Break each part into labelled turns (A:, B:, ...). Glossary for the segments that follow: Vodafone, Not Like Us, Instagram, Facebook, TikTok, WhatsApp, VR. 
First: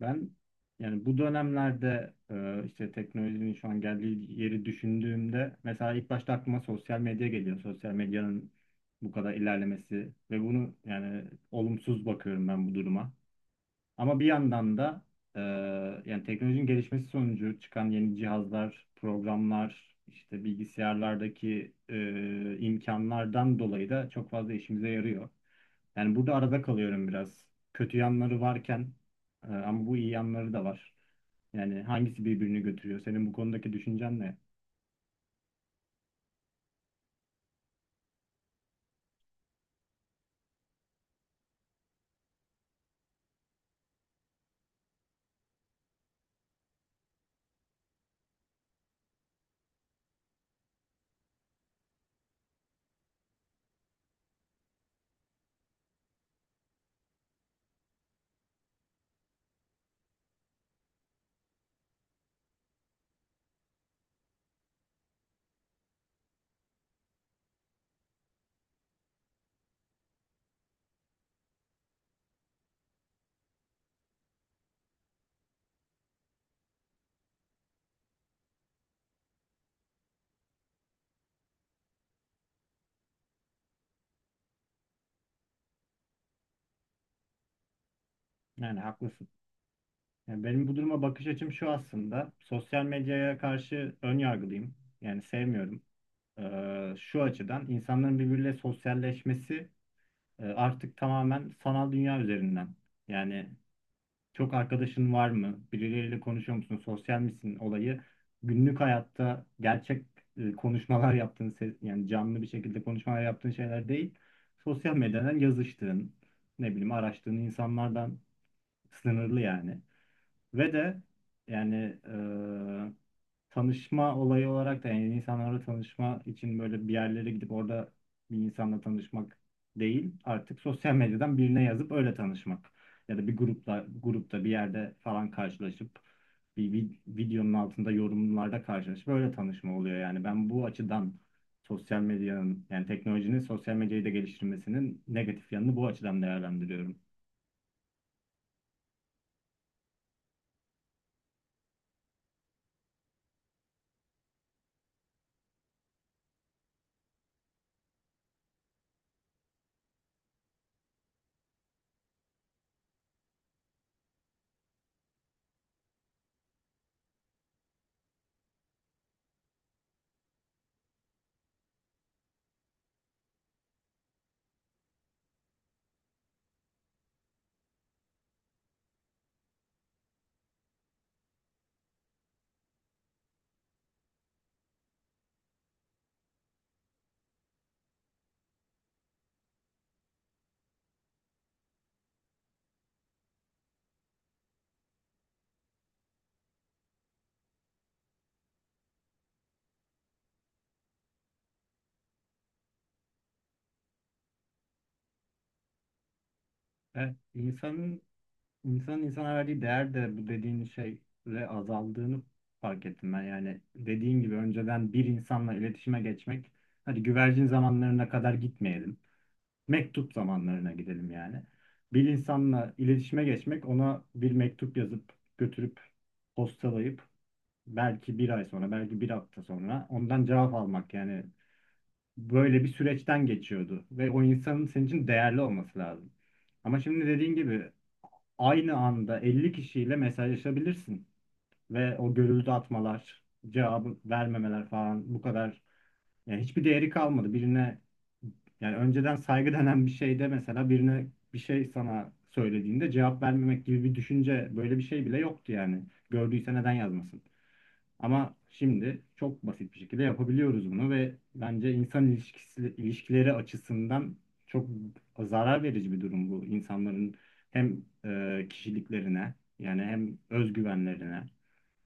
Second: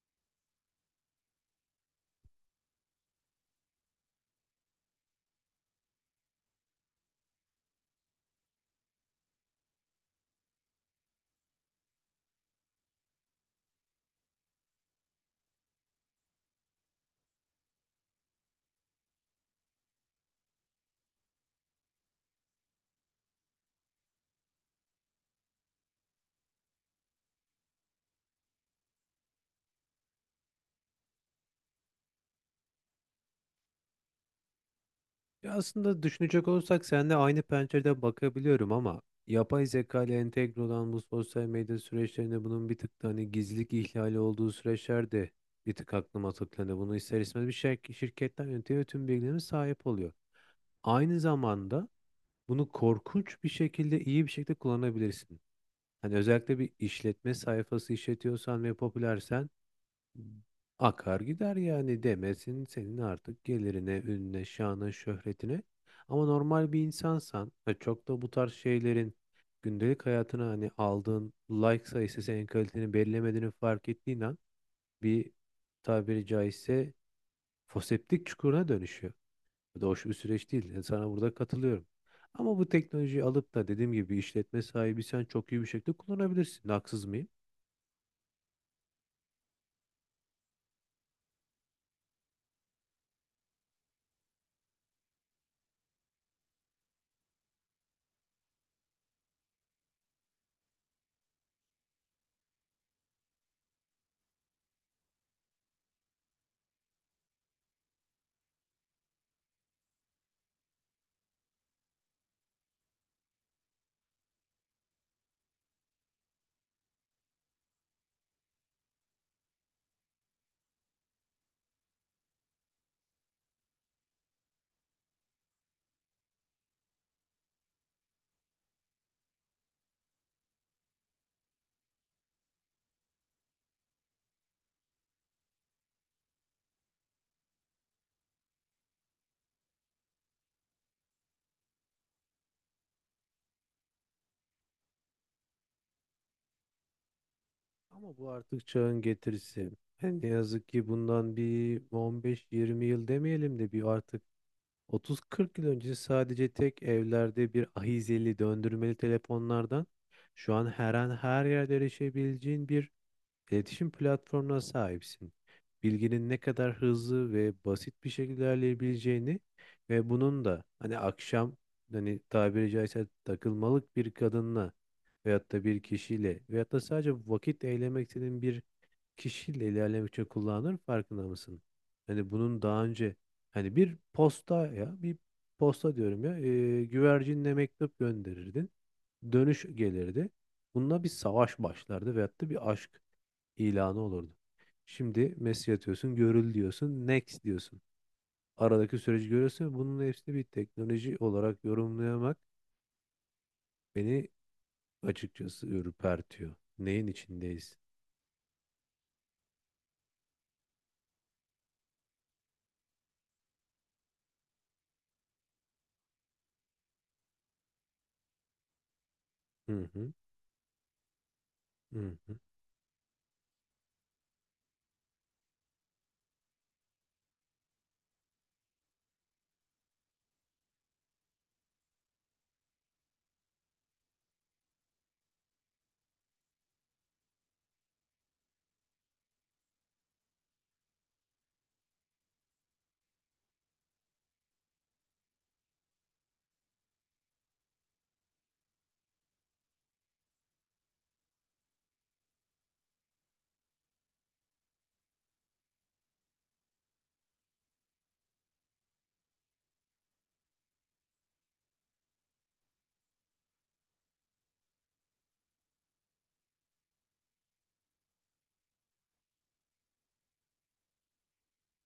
A: Ben yani bu dönemlerde işte teknolojinin şu an geldiği yeri düşündüğümde mesela ilk başta aklıma sosyal medya geliyor. Sosyal medyanın bu kadar ilerlemesi ve bunu yani olumsuz bakıyorum ben bu duruma. Ama bir yandan da e, yani teknolojinin gelişmesi sonucu çıkan yeni cihazlar, programlar, işte bilgisayarlardaki imkanlardan dolayı da çok fazla işimize yarıyor. Yani burada arada kalıyorum biraz. Kötü yanları varken ama bu iyi yanları da var. Yani hangisi birbirini götürüyor? Senin bu konudaki düşüncen ne?
B: Ya aslında düşünecek olursak seninle aynı pencereden bakabiliyorum ama yapay zeka ile entegre olan bu sosyal medya süreçlerinde bunun bir tık da hani gizlilik ihlali olduğu süreçler de bir tık aklıma tıklandı. Bunu ister istemez bir şir şirketten yönetiyor ve tüm bilgilerine sahip oluyor. Aynı zamanda bunu korkunç bir şekilde iyi bir şekilde kullanabilirsin. Hani özellikle bir işletme sayfası işletiyorsan ve popülersen akar gider yani demesin senin artık gelirine, ününe, şanına, şöhretine. Ama normal bir insansan ve çok da bu tarz şeylerin gündelik hayatına hani aldığın like sayısı senin kaliteni belirlemediğini fark ettiğin an bir, tabiri caizse, foseptik çukuruna dönüşüyor. Bu da hoş bir süreç değil. Yani sana burada katılıyorum. Ama bu teknolojiyi alıp da dediğim gibi işletme sahibi sen çok iyi bir şekilde kullanabilirsin. Haksız mıyım?
A: Yani haklısın. Yani benim bu duruma bakış açım şu aslında. Sosyal medyaya karşı ön yargılıyım. Yani sevmiyorum. Şu açıdan insanların birbiriyle sosyalleşmesi artık tamamen sanal dünya üzerinden. Yani çok arkadaşın var mı? Birileriyle konuşuyor musun? Sosyal misin olayı günlük hayatta gerçek konuşmalar yaptığın ses, yani canlı bir şekilde konuşmalar yaptığın şeyler değil. Sosyal medyadan yazıştığın, ne bileyim araştığın insanlardan sınırlı yani. Ve de yani eee, tanışma olayı olarak da yani insanlarla tanışma için böyle bir yerlere gidip orada bir insanla tanışmak değil. Artık sosyal medyadan birine yazıp öyle tanışmak. Ya da bir grupla grupta bir yerde falan karşılaşıp videonun altında yorumlarda karşılaşıp öyle tanışma oluyor yani. Ben bu açıdan sosyal medyanın yani teknolojinin sosyal medyayı da geliştirmesinin negatif yanını bu açıdan değerlendiriyorum.
B: Ama bu artık çağın getirisi. Yani ne yazık ki bundan bir 15-20 yıl demeyelim de bir artık 30-40 yıl önce sadece tek evlerde bir ahizeli döndürmeli telefonlardan şu an her an her yerde erişebileceğin bir İletişim platformuna sahipsin. Bilginin ne kadar hızlı ve basit bir şekilde ilerleyebileceğini ve bunun da hani akşam hani tabiri caizse takılmalık bir kadınla veyahut da bir kişiyle veyahut da sadece vakit eylemek istediğin bir kişiyle ilerlemek için kullanılır, farkında mısın? Hani bunun daha önce hani bir posta diyorum ya, güvercinle mektup gönderirdin. Dönüş gelirdi. Bununla bir savaş başlardı veyahut da bir aşk ilanı olurdu. Şimdi mesaj atıyorsun, görül diyorsun, next diyorsun. Aradaki süreci görüyorsun. Bunun hepsini bir teknoloji olarak yorumlayamak beni açıkçası ürpertiyor. Neyin
A: Evet,
B: içindeyiz?
A: insanın insana verdiği değer de bu dediğin şeyle azaldığını fark ettim ben. Yani dediğin gibi önceden bir insanla iletişime geçmek, hadi güvercin zamanlarına kadar gitmeyelim.
B: Hı hı,
A: Mektup zamanlarına gidelim yani.
B: hı
A: Bir
B: hı.
A: insanla iletişime geçmek, ona bir mektup yazıp götürüp postalayıp belki bir ay sonra, belki bir hafta sonra ondan cevap almak yani böyle bir süreçten geçiyordu ve o insanın senin için değerli olması lazım. Ama şimdi dediğin gibi aynı anda 50 kişiyle mesajlaşabilirsin ve o görüldü atmalar, cevabı vermemeler falan bu kadar yani hiçbir değeri kalmadı. Birine yani önceden saygı denen bir şeyde mesela birine bir şey sana söylediğinde cevap vermemek gibi bir düşünce böyle bir şey bile yoktu yani. Gördüyse neden yazmasın? Ama şimdi çok basit bir şekilde yapabiliyoruz bunu ve bence insan ilişkisi, ilişkileri açısından çok zarar verici bir durum bu. İnsanların hem kişiliklerine yani hem özgüvenlerine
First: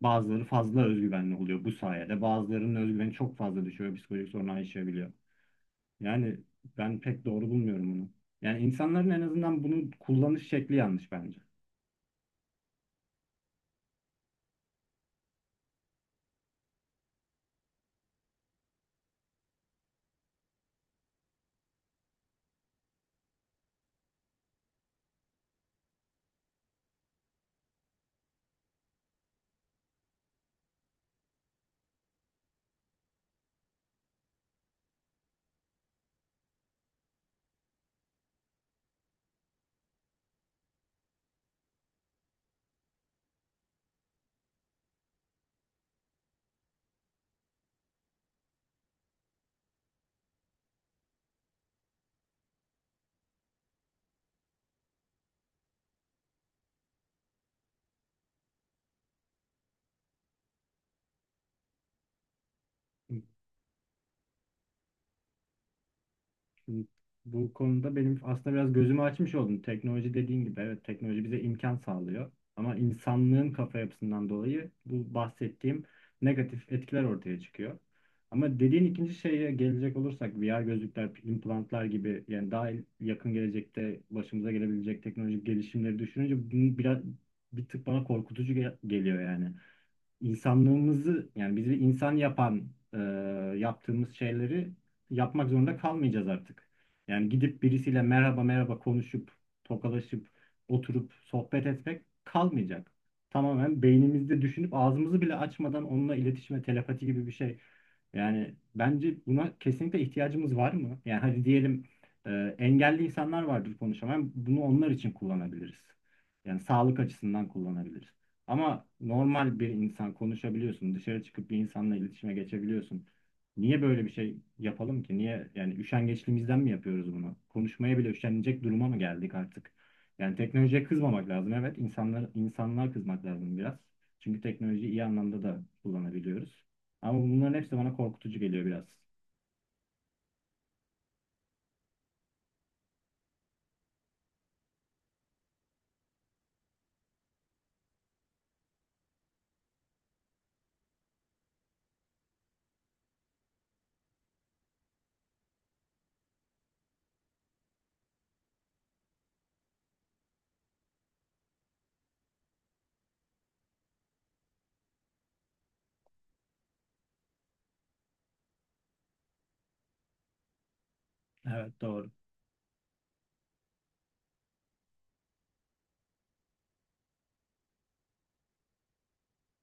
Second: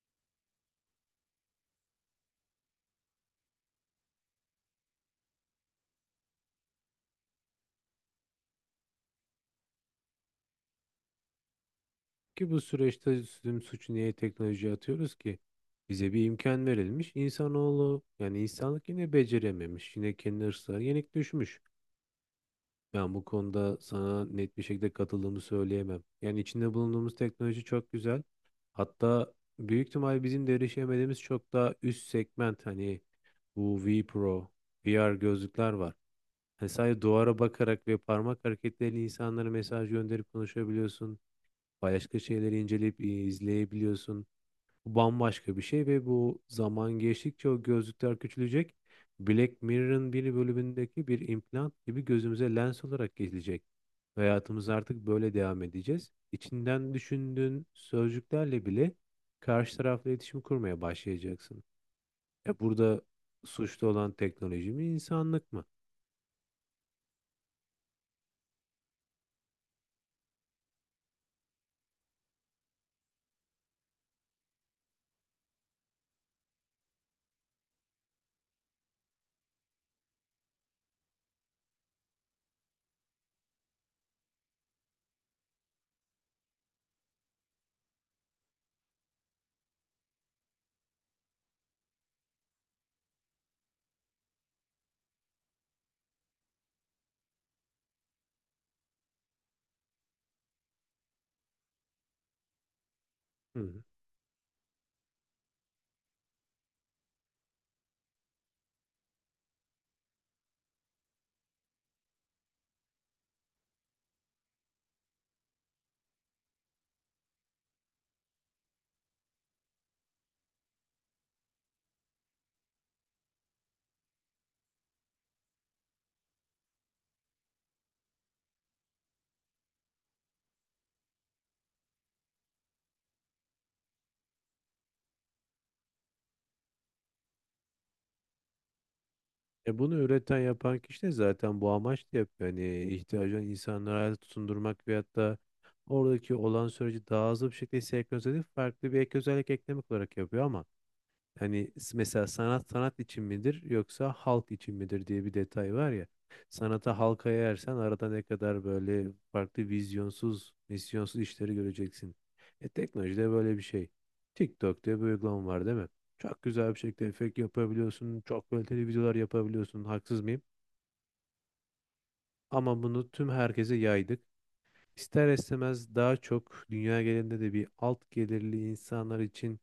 A: bazıları fazla özgüvenli oluyor bu sayede. Bazılarının özgüveni çok fazla düşüyor, psikolojik sorunlar yaşayabiliyor. Yani ben pek doğru bulmuyorum bunu. Yani insanların en azından bunu kullanış şekli yanlış bence.
B: Ki bu süreçte tüm suçu niye teknolojiye atıyoruz ki? Bize bir imkan verilmiş. İnsanoğlu yani insanlık yine becerememiş. Yine kendi hırslarına yenik düşmüş. Ben bu konuda sana net bir şekilde katıldığımı söyleyemem. Yani içinde bulunduğumuz teknoloji çok güzel. Hatta büyük ihtimal bizim de erişemediğimiz çok daha üst segment hani bu V Pro, VR gözlükler var. Hani sadece duvara bakarak ve parmak hareketleriyle insanlara mesaj gönderip konuşabiliyorsun. Başka şeyleri inceleyip izleyebiliyorsun. Bu bambaşka bir şey ve bu zaman geçtikçe o gözlükler küçülecek. Black Mirror'ın bir bölümündeki bir implant gibi gözümüze lens olarak gelecek. Ve hayatımız artık böyle devam edeceğiz. İçinden düşündüğün sözcüklerle bile karşı tarafla iletişim kurmaya başlayacaksın. Ya burada suçlu olan teknoloji mi, insanlık mı?
A: Şimdi bu konuda benim aslında biraz gözümü açmış oldum. Teknoloji dediğin gibi evet teknoloji bize imkan sağlıyor. Ama insanlığın kafa yapısından dolayı bu bahsettiğim negatif etkiler ortaya çıkıyor. Ama dediğin ikinci şeye gelecek olursak VR gözlükler, implantlar gibi yani daha yakın gelecekte başımıza gelebilecek teknolojik gelişimleri düşününce bunu biraz bir tık bana korkutucu geliyor yani insanlığımızı yani bizi insan yapan yaptığımız şeyleri yapmak zorunda kalmayacağız artık. Yani gidip birisiyle merhaba merhaba konuşup tokalaşıp oturup sohbet etmek kalmayacak.
B: Hı hı.
A: Tamamen beynimizde düşünüp ağzımızı bile açmadan onunla iletişime telepati gibi bir şey. Yani bence buna kesinlikle ihtiyacımız var mı? Yani hadi diyelim engelli insanlar vardır konuşamayan. Bunu onlar için kullanabiliriz. Yani sağlık açısından kullanabiliriz. Ama normal bir insan konuşabiliyorsun, dışarı çıkıp bir insanla iletişime geçebiliyorsun. Niye böyle bir şey yapalım ki? Niye yani üşengeçliğimizden mi yapıyoruz bunu? Konuşmaya bile üşenecek duruma mı geldik artık? Yani teknolojiye kızmamak lazım. Evet, insanlar kızmak lazım biraz. Çünkü teknolojiyi iyi anlamda da kullanabiliyoruz. Ama bunların hepsi bana korkutucu geliyor biraz.
B: E bunu üreten yapan kişi de zaten bu amaçla yapıyor. Hani ihtiyacı olan insanları hayata tutundurmak veyahut da oradaki olan süreci daha hızlı bir şekilde senkronize edip farklı bir ek özellik eklemek olarak yapıyor ama hani mesela sanat sanat için midir yoksa halk için midir diye bir detay var ya. Sanata halka yayarsan arada ne kadar böyle farklı vizyonsuz, misyonsuz işleri göreceksin. E teknolojide böyle bir şey. TikTok diye bir uygulama var değil mi? Çok güzel bir şekilde efekt yapabiliyorsun. Çok kaliteli videolar yapabiliyorsun. Haksız mıyım?
A: Evet, doğru.
B: Ama bunu tüm herkese yaydık. İster istemez daha çok dünya genelinde de bir alt gelirli insanlar için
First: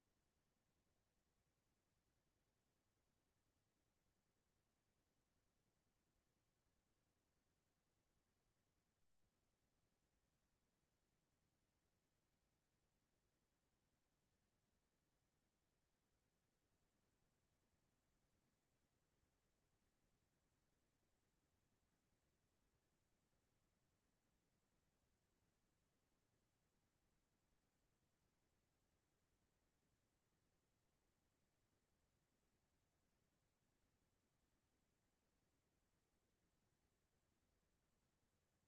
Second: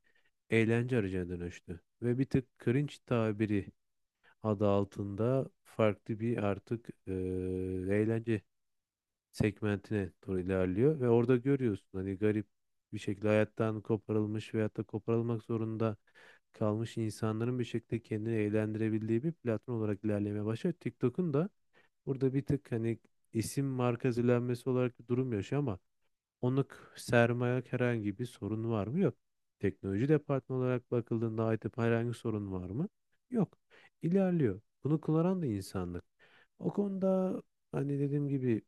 B: eğlence aracına dönüştü. Ve bir tık cringe tabiri adı altında farklı bir artık eğlence segmentine doğru ilerliyor ve orada görüyorsun hani garip bir şekilde hayattan koparılmış veyahut da koparılmak zorunda kalmış insanların bir şekilde kendini eğlendirebildiği bir platform olarak ilerlemeye başlıyor. TikTok'un da burada bir tık hani isim marka zilenmesi olarak bir durum yaşıyor ama onluk sermaye herhangi bir sorun var mı? Yok. Teknoloji departmanı olarak bakıldığında IT herhangi sorun var mı? Yok. İlerliyor. Bunu kullanan da insanlık. O konuda hani dediğim gibi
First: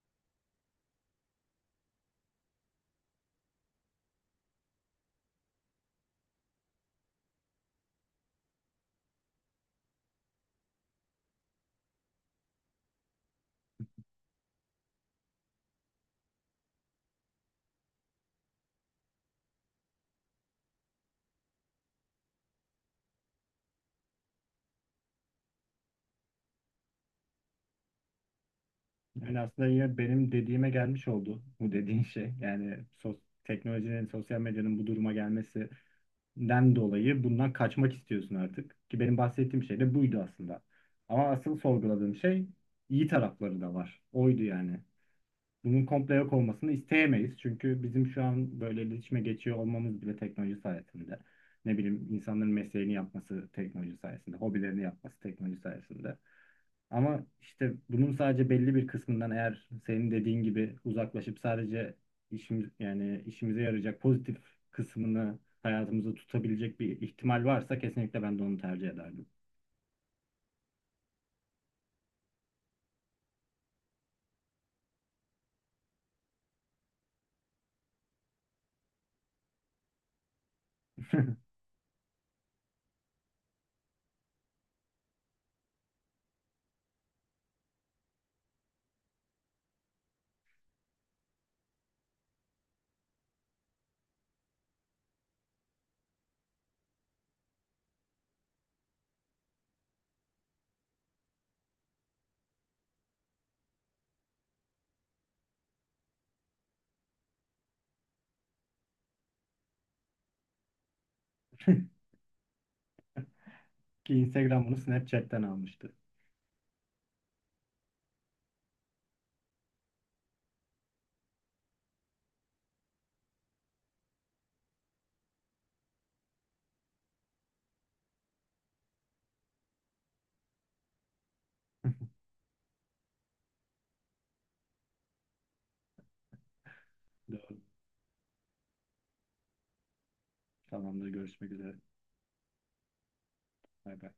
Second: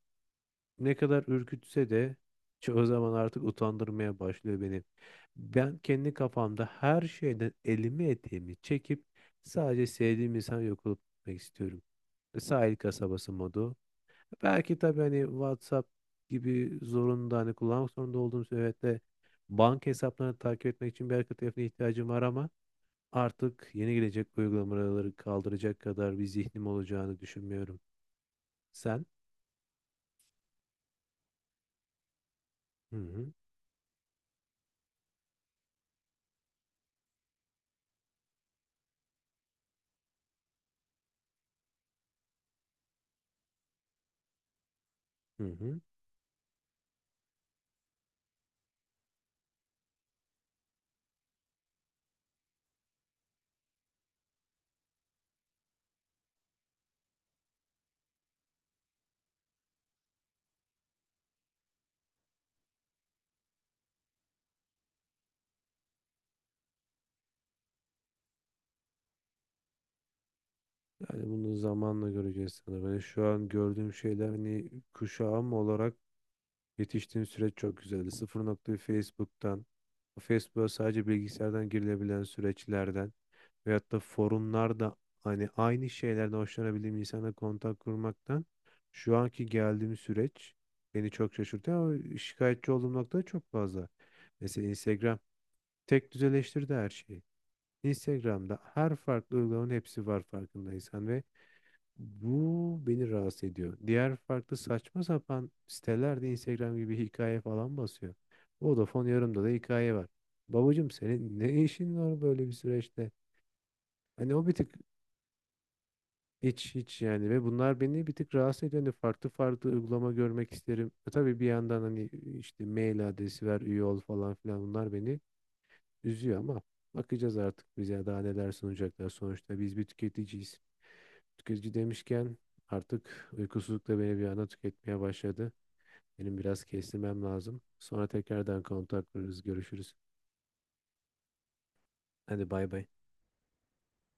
B: ne kadar ürkütse de çoğu zaman artık utandırmaya başlıyor beni. Ben kendi kafamda her şeyden elimi eteğimi çekip sadece sevdiğim insan yok olup gitmek istiyorum. Sahil kasabası modu. Belki tabii hani WhatsApp gibi zorunda hani kullanmak zorunda olduğum süreçte banka hesaplarını takip etmek için bir arka tarafına ihtiyacım var ama artık yeni gelecek uygulamaları kaldıracak kadar bir zihnim olacağını düşünmüyorum. Sen?
A: Yani aslında yine benim dediğime gelmiş oldu bu dediğin şey. Yani
B: Hı hı.
A: teknolojinin, sosyal medyanın bu duruma gelmesi den dolayı bundan kaçmak istiyorsun artık. Ki benim bahsettiğim şey de buydu aslında. Ama asıl sorguladığım şey iyi tarafları da var. Oydu yani
B: Hı hı.
A: bunun komple yok olmasını isteyemeyiz. Çünkü bizim şu an böyle iletişime geçiyor olmamız bile teknoloji sayesinde. Ne bileyim insanların mesleğini yapması teknoloji sayesinde, hobilerini yapması teknoloji sayesinde. Ama işte bunun sadece belli bir kısmından eğer senin dediğin gibi uzaklaşıp sadece işimiz yani işimize yarayacak pozitif kısmını hayatımızda tutabilecek bir ihtimal varsa kesinlikle ben de onu tercih ederdim.
B: Yani bunu zamanla göreceğiz sanırım. Hani şu an gördüğüm şeyler hani kuşağım olarak yetiştiğim süreç çok güzeldi. 0.1 Facebook'tan, Facebook'a sadece bilgisayardan girilebilen süreçlerden veyahut da forumlarda hani aynı şeylerden hoşlanabildiğim insanla kontak kurmaktan şu anki geldiğim süreç beni çok şaşırtıyor ama şikayetçi olduğum nokta da çok fazla. Mesela Instagram tek düzeleştirdi her şeyi. Instagram'da her farklı uygulamanın hepsi var farkındaysan ve bu beni rahatsız ediyor. Diğer farklı saçma sapan sitelerde Instagram gibi hikaye falan basıyor. Vodafone yarımda da hikaye var. Babacım senin ne işin var böyle bir süreçte?
A: Ki
B: Hani o bir
A: Instagram
B: tık
A: bunu Snapchat'ten almıştı.
B: hiç yani ve bunlar beni bir tık rahatsız ediyor. Hani farklı farklı uygulama görmek isterim. E tabii bir yandan hani işte mail adresi ver, üye ol falan filan bunlar beni üzüyor ama bakacağız artık bize daha neler sunacaklar. Sonuçta biz bir tüketiciyiz. Tüketici demişken artık uykusuzluk da beni bir anda tüketmeye başladı. Benim biraz kestirmem
A: Doğru.
B: lazım. Sonra tekrardan kontaklarız, görüşürüz.
A: Tamamdır. Görüşmek üzere.
B: Hadi bay bay.
A: Bay bay.